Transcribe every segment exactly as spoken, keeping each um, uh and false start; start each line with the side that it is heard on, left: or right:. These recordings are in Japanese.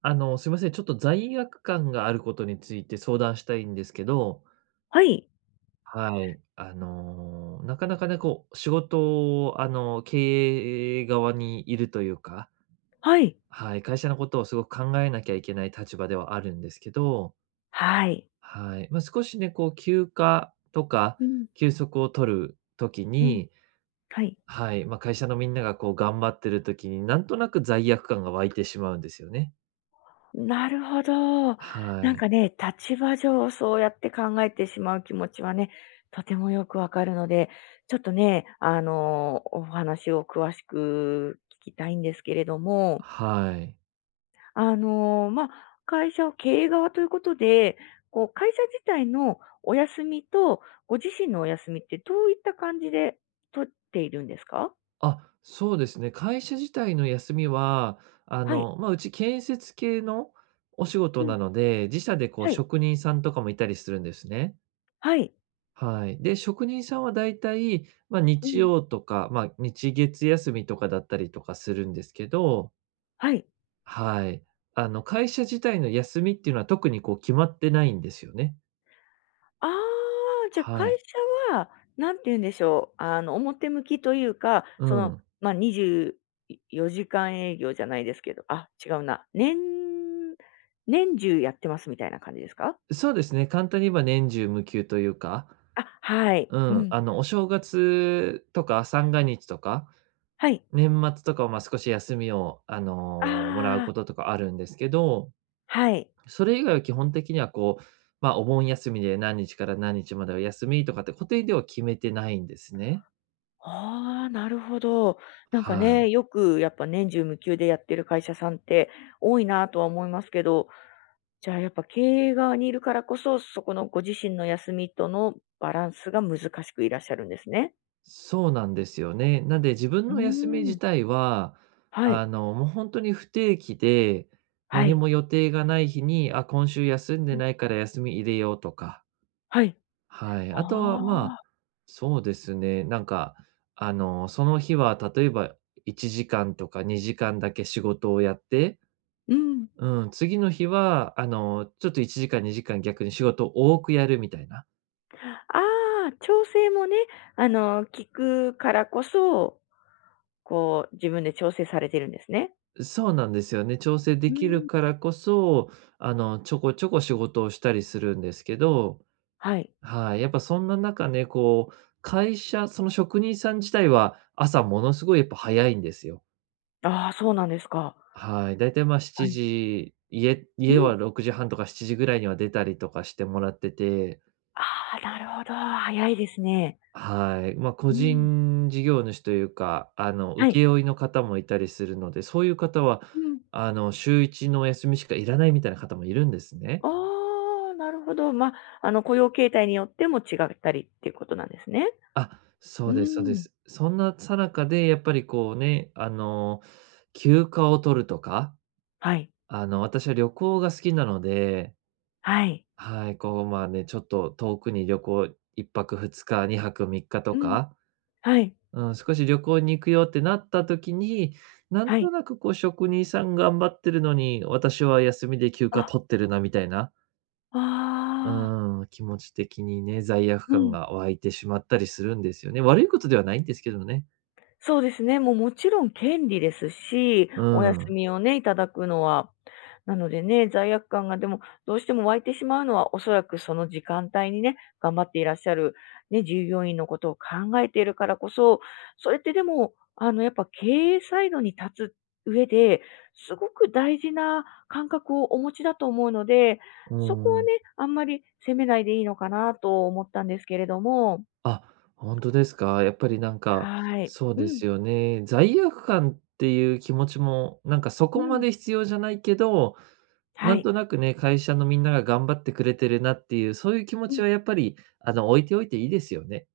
right: あの、すいません、ちょっと罪悪感があることについて相談したいんですけど、
left: はい。
right: はい。あの、なかなかね、こう、仕事を、あの、経営側にいるというか、
left: はい。
right: はい、会社のことをすごく考えなきゃいけない立場ではあるんですけど、
left: はい。
right: はい。まあ、少しね、こう、休暇とか
left: うん。
right: 休息を取る時
left: うん。
right: に、
left: はい。
right: はい、まあ、会社のみんながこう頑張ってる時に、なんとなく罪悪感が湧いてしまうんですよね。
left: なるほど。
right: は
left: なんか
right: い。
left: ね、立場上そうやって考えてしまう気持ちはね、とてもよくわかるので、ちょっとね、あの、お話を詳しく聞きたいんですけれども、
right: はい。
left: あの、まあ、会社を経営側ということで、こう会社自体のお休みとご自身のお休みってどういった感じで取っているんですか？
right: あ、そうですね。会社自体の休みは、あ
left: はい。
right: の、まあ、うち建設系のお仕
left: う
right: 事
left: ん。
right: なので、自社でこう
left: はい。
right: 職人さんとかもいたりするんですね。
left: はい。
right: はい。で、職人さんはだいたい、まあ、
left: う
right: 日
left: ん。
right: 曜とか、まあ、日月休みとかだったりとかするんですけど、
left: はい。
right: はい。あの、会社自体の休みっていうのは特にこう決まってないんですよね。
left: ああ、じゃ、会
right: はい。
left: 社は、なんて言うんでしょう、あの、表向きというか、
right: う
left: その、
right: ん。
left: まあ、にじゅうよじかん営業じゃないですけど、あ、違うな、年年中やってますみたいな感じですか？
right: そうですね。簡単に言えば年中無休というか、
left: あ、はい。
right: う
left: う
right: ん。
left: ん。
right: あの、お正月とか三が日とか、
left: はい。
right: 年末とかは、ま、少し休みを、あの、もらう
left: あ
right: こ
left: あ、
right: ととかあるんですけど、
left: はい。
right: それ以外は基本的にはこう、まあ、お盆休みで何日から何日までは休みとかって固定では決めてないんですね。
left: ああ、なるほど。なんか
right: は
left: ね、
right: い。
left: よくやっぱ年中無休でやってる会社さんって多いなとは思いますけど、じゃあやっぱ経営側にいるからこそ、そこのご自身の休みとのバランスが難しくいらっしゃるんですね。
right: そうなんですよね。なんで自分
left: う
right: の休み
left: ーん。
right: 自体は、
left: はい、
right: あの、もう本当に不定期で、
left: は
right: 何
left: い、
right: も予定がない日に、あ、今週休ん
left: う
right: で
left: ん。
right: ないから休み入れようとか。
left: はい。
right: はい。あとは、
left: あ
right: まあ、
left: あ、
right: そうですね。なんか、あの、その日は例えばいちじかんとかにじかんだけ仕事をやって、
left: うん。
right: うん、次の日は、あの、ちょっといちじかん、にじかん逆に仕事を多くやるみたいな。
left: ああ、調整もね、あの、聞くからこそ、こう、自分で調整されてるんですね。
right: そうなんですよね。調整
left: う
right: で
left: ー
right: きる
left: ん。
right: からこそ、あの、ちょこちょこ仕事をしたりするんですけど、
left: はい。
right: はい。やっぱそんな中ね、こう、会社、その職人さん自体は朝ものすごいやっぱ早いんですよ。
left: ああ、そうなんですか。
right: はい、だいたい、ま、
left: は
right: 7
left: い。
right: 時、家
left: う
right: 家
left: ん。
right: はろくじはんとかしちじぐらいには出たりとかしてもらってて、
left: ああ、なるほど。早いですね。
right: はい。ま、個
left: うん。
right: 人事業主というか、あの、
left: はい。
right: 請負の方もいたりするので、そういう方は、
left: うん。
right: あの、週いちのお休みしかいらないみたいな方もいるんですね。
left: ああ、なるほど。まあ、あの、雇用形態によっても違ったりっていうことなんですね。
right: あ、そ
left: う
right: うですそうで
left: ん。
right: す。そんな最中で、やっぱりこうね、あの、休暇を取るとか、
left: はい。
right: あの、私は旅行が好きなので、
left: はい。
right: はい、こう、まあね、ちょっと遠くに旅行いっぱくふつか、にはくみっか
left: う
right: と
left: ん。
right: か、
left: はい。
right: うん、少し旅行に行くよってなった時に、なん
left: はい。
right: となくこう職人さん頑張ってるのに、私は休みで休暇
left: あ、
right: 取ってるなみたいな、
left: ああ。
right: うん、気持ち的にね、罪悪
left: う
right: 感
left: ん。
right: が湧いてしまったりするんですよね。悪いことではないんですけどね。
left: そうですね。もう、もちろん権利ですし、
right: う
left: お休
right: ん、う
left: みをね、いただくのは。なのでね、罪悪感がでも、どうしても湧いてしまうのは、おそらくその時間帯にね、頑張っていらっしゃる、ね、従業員のことを考えているからこそ、それってでも、あの、やっぱ経営サイドに立つ上で、すごく大事な感覚をお持ちだと思うので、そこはね、
right: ん。
left: あんまり責めないでいいのかなと思ったんですけれども。
right: あ、本当ですか。やっぱりなんか、
left: はい。
right: そう
left: う
right: で
left: ん、
right: すよね。罪悪感っていう気持ちも、なんかそ
left: う
right: こま
left: ん。
right: で必要じゃないけど、
left: は
right: なん
left: い。
right: となくね、会社のみんなが頑張ってくれてるなっていう、そういう気持
left: う
right: ち
left: ん。
right: はやっぱり、あの、置いておいていいですよね。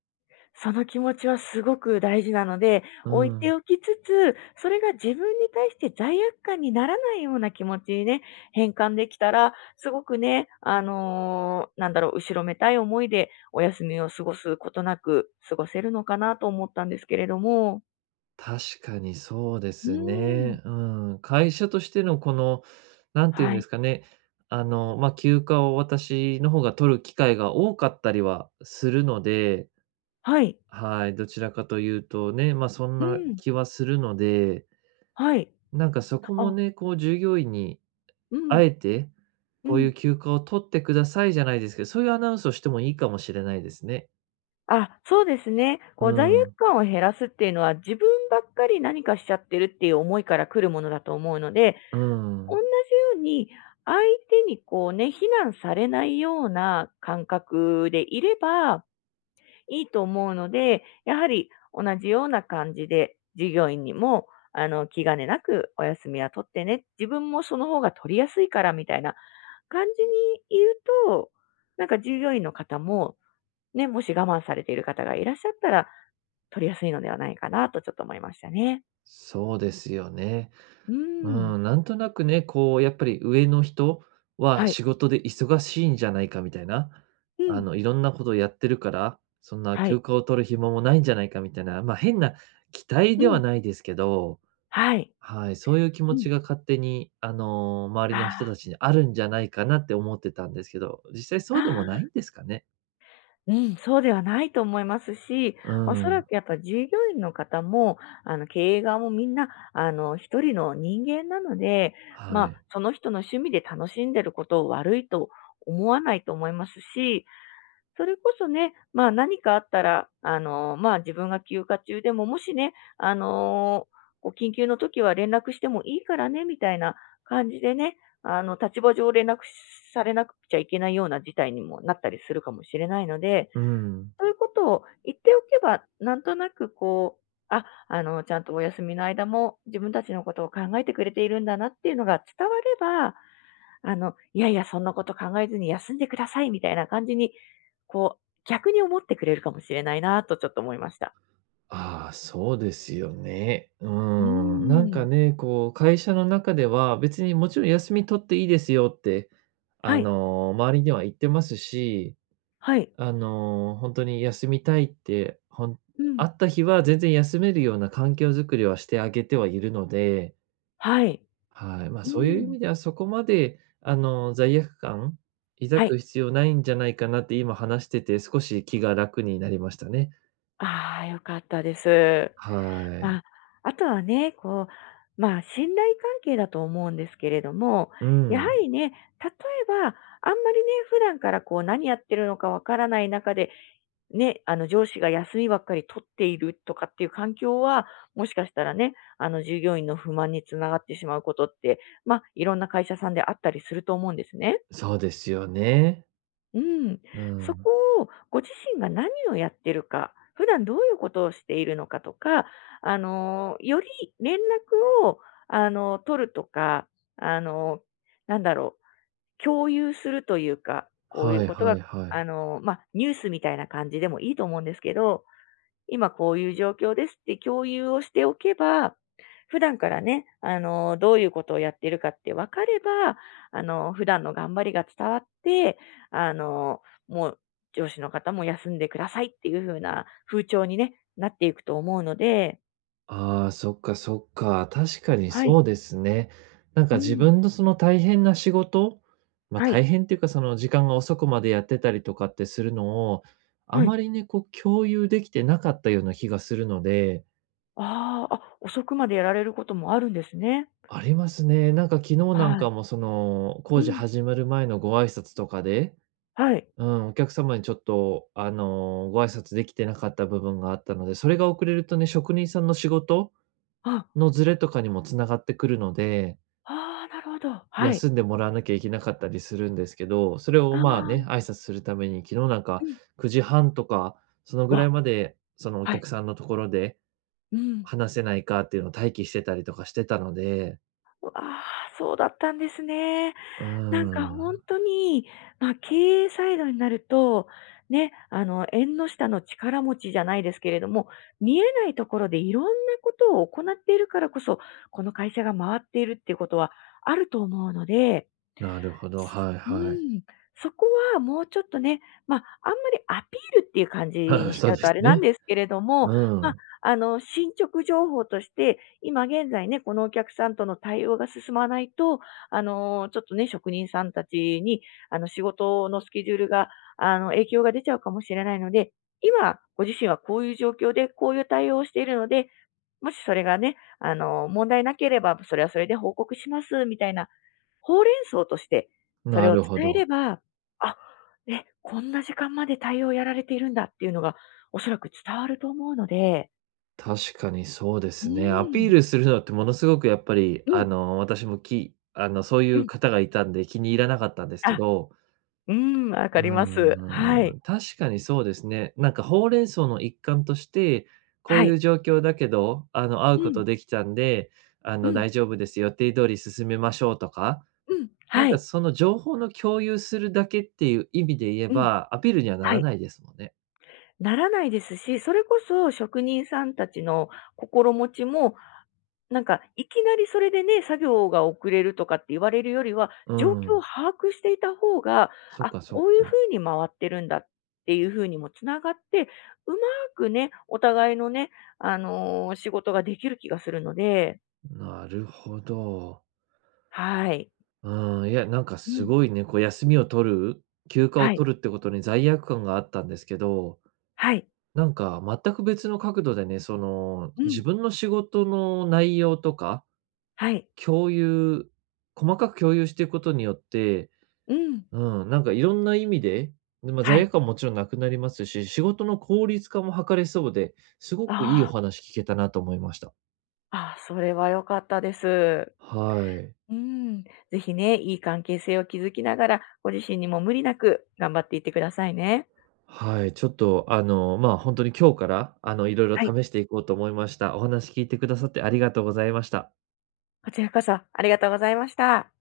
left: その気持ちはすごく大事なので、
right: う
left: 置いて
right: ん。
left: おきつつ、それが自分に対して罪悪感にならないような気持ちにね、変換できたら、すごくね、あのーなんだろう、後ろめたい思いでお休みを過ごすことなく過ごせるのかなと思ったんですけれども。
right: 確かにそうで
left: う
right: す
left: ーん。
right: ね。うん。会社としてのこの、なんていうん
left: は
right: で
left: い。
right: すかね、あの、まあ、休暇を私の方が取る機会が多かったりはするので、
left: はい。
right: はい、どちらかというとね、ま、そん
left: う
right: な
left: ん。
right: 気はするので、
left: はい。
right: なんかそこも
left: あ、
right: ね、こう従業員に
left: う
right: あ
left: ん。
right: えて、
left: う
right: こうい
left: ん。
right: う休暇を取ってくださいじゃないですけど、そういうアナウンスをしてもいいかもしれないですね。
left: あ、そうですね。
right: う
left: こう罪悪
right: ん、
left: 感を減らすっていうのは、自分ばっかり何かしちゃってるっていう思いから来るものだと思うので、
right: う
left: 同じよ
right: ん。
left: うに、相手にこうね、非難されないような感覚でいればいいと思うので、やはり同じような感じで従業員にも、あの、気兼ねなくお休みは取ってね、自分もその方が取りやすいからみたいな感じに言うと、なんか従業員の方も、ね、もし我慢されている方がいらっしゃったら、取りやすいのではないかなとちょっと思いましたね。
right: そうですよね。
left: うー
right: う
left: ん。
right: ん、なんとなくね、こうやっぱり上の人は
left: はい。
right: 仕事で忙しいんじゃないかみたいな、
left: う
right: あ
left: ん。
right: の、いろんなことをやってるから、そんな
left: は
right: 休
left: い。
right: 暇を取る暇もないんじゃないかみたいな、ま、変な期待
left: う
right: では
left: ん。
right: ないですけど、
left: はい。
right: はい、そういう気持
left: うん。
right: ちが勝手に、あの、周りの人
left: あ
right: たちにあるんじゃないかなって思ってたんですけど、実際
left: あ、
right: そうで
left: あ
right: もないんですかね？
left: ー、うん、そうではないと思いますし、
right: う
left: おそら
right: ん、
left: くやっぱ従業員の方も、あの、経営側もみんな、あの、一人の人間なので、ま
right: は
left: あ、
right: い。
left: その人の趣味で楽しんでることを悪いと思わないと思いますし、それこそね、まあ、何かあったら、あの、まあ、自分が休暇中でも、もしね、あの、こう緊急の時は連絡してもいいからねみたいな感じでね、あの、立場上連絡されなくちゃいけないような事態にもなったりするかもしれないので、
right: うん。
left: そういうことを言っておけば、なんとなくこう、あ、あの、ちゃんとお休みの間も自分たちのことを考えてくれているんだなっていうのが伝われば、あの、いやいや、そんなこと考えずに休んでくださいみたいな感じに、こう、逆に思ってくれるかもしれないなとちょっと思いました。
right: ああ、そうですよね。う
left: う
right: ん。なん
left: ー
right: か
left: ん。
right: ね、こう、会社の中では、別にもちろん休み取っていいですよって、
left: は
right: あ
left: い、
right: の、周りには言ってますし、
left: はい、
right: あの、本当に休みたいって、ほん
left: う
right: あ
left: ん。
right: った日は全然休めるような環境づくりはしてあげてはいるので、
left: はい。
right: はい、まあ、
left: う
right: そういう意
left: ん。
right: 味ではそこまで、あの、罪悪感抱
left: はい。
right: く必要ないんじゃないかなって今話してて少し気が楽になりましたね。
left: ああ、良かったです。
right: は
left: ま
right: い。
left: あ、あとはね、こう、まあ、信頼関係だと思うんですけれども、
right: う
left: やは
right: ん。
left: りね、例えば、あんまりね、普段からこう、何やってるのかわからない中で、ね、あの、上司が休みばっかり取っているとかっていう環境は、もしかしたらね、あの、従業員の不満につながってしまうことって、まあ、いろんな会社さんであったりすると思うんですね。
right: そうですよね。
left: うん、
right: う
left: そこ
right: ん。
left: をご自身が何をやってるか、普段どういうことをしているのかとか、あの、より連絡を、あの、取るとか、あの、なんだろう、共有するというか、こういう
right: はい
left: こと
right: は
left: が、
right: いはい。
left: あの、まあ、ニュースみたいな感じでもいいと思うんですけど、今こういう状況ですって共有をしておけば、普段からね、あの、どういうことをやってるかって分かれば、あの、普段の頑張りが伝わって、あの、もう上司の方も休んでくださいっていう風な風潮にね、なっていくと思うので、
right: ああ、そっかそっか、確かに
left: はい。
right: そうですね。なん
left: う
right: か自
left: ん。
right: 分のその大変な仕事、ま、
left: はい。
right: 大変っていうかその時間が遅くまでやってたりとかってするのを、あ
left: はい。
right: まりね、こう共有できてなかったような気がするので
left: ああ、あ、遅くまでやられることもあるんですね。
right: ありますね。なんか昨日なん
left: はい。
right: かもその、
left: う
right: 工事
left: ん。
right: 始まる前のご挨拶とかで、
left: はい。
right: うん、お客様にちょっと、あの、ご挨拶できてなかった部分があったので、それが遅れるとね、職人さんの仕事
left: あ、
right: のズレとかにもつながってくるので、
left: ああ、なるほど。はい。
right: 休んでもらわなきゃいけなかったりするんですけど、それ
left: あ
right: をまあね、
left: あ、
right: 挨拶するために、昨日なん
left: う
right: か
left: ん。
right: くじはんとか、そのぐら
left: わ、
right: いまで、そのお
left: はい。
right: 客さんのところで
left: うん。
right: 話せないかっていうのを待機してたりとかしてたので。
left: ああ、そうだったんですね。
right: うー
left: なんか本
right: ん。
left: 当に、まあ、経営サイドになると、ね、あの、縁の下の力持ちじゃないですけれども、見えないところでいろんなことを行っているからこそ、この会社が回っているっていうことはあると思うので、
right: なるほど、はい
left: う
right: はい。
left: ん、そこはもうちょっとね、まあ、あんまりアピールっていう感じ にしち
right: そう
left: ゃう
right: で
left: とあ
right: す
left: れなん
right: ね。
left: ですけれども、
right: う
left: まあ、
right: ん、
left: あの、進捗情報として、今現在ね、このお客さんとの対応が進まないと、あの、ちょっとね、職人さんたちに、あの、仕事のスケジュールが、あの、影響が出ちゃうかもしれないので、今ご自身はこういう状況で、こういう対応をしているので、もしそれがね、あの、問題なければ、それはそれで報告しますみたいなほうれん草としてそれ
right: な
left: を
right: るほ
left: 伝えれ
right: ど。
left: ば、あ、え、こんな時間まで対応やられているんだっていうのがおそらく伝わると思うので、
right: 確かにそうで
left: う
right: すね。ア
left: ー
right: ピ
left: ん、
right: ールするのってものすごくやっぱり、
left: う
right: あ
left: ん、
right: の、私もきあの、そうい
left: う
right: う
left: ん、
right: 方がいたんで気に入らなかったんですけ
left: あ、
right: ど、
left: うーん、わかります。
right: う
left: はい、
right: ん、確かにそうですね。なんかほうれん草の一環として、こ
left: は
right: ういう
left: い。
right: 状況だけど、あの、会
left: う
right: うこ
left: ん、
right: とできたんで、あ
left: う
right: の、
left: ん、
right: 大丈夫です予定通り進めましょうとか、
left: うん、
right: なん
left: は
right: か
left: い、
right: その情報の共有するだけっていう意味で言え
left: うん、
right: ば、アピールにはな
left: は
right: ら
left: い。
right: ないですもんね。
left: ならないですし、それこそ職人さんたちの心持ちもなんか、いきなりそれでね、作業が遅れるとかって言われるよりは、
right: う
left: 状況を
right: ん。
left: 把握していた方が、
right: そっ
left: あ、
right: かそっ
left: こういう
right: か。
left: 風に回ってるんだっていう風にもつながって、うまくね、お互いのね、あの、仕事ができる気がするので、
right: なるほど。
left: はい。
right: うん、いや、なんか
left: う
right: す
left: ん。
right: ごいね、こう休みを取る、休暇を
left: はい、
right: 取るってことに罪悪感があったんですけど、
left: はい。
right: なんか全く別の角度でね、その、
left: うん、
right: 自分の仕事の内容とか、
left: はい。
right: 共有細かく共有していくことによって、
left: うん。
right: うん、なんかいろんな意味で、で、まあ、
left: は
right: 罪
left: い。
right: 悪感ももちろんなくなりますし、仕事の効率化も図れそうで、すご
left: あー
right: くいいお
left: あ
right: 話聞けたなと思いました。
left: ー、あ、それは良かったです。
right: はい。
left: うん、ぜひね、いい関係性を築きながら、ご自身にも無理なく頑張っていってくださいね。
right: はい、ちょっと、あの、まあ、本当に今日から、あの、いろいろ
left: はい。
right: 試していこうと思いました。お話聞いてくださってありがとうございました。
left: こちらこそありがとうございました。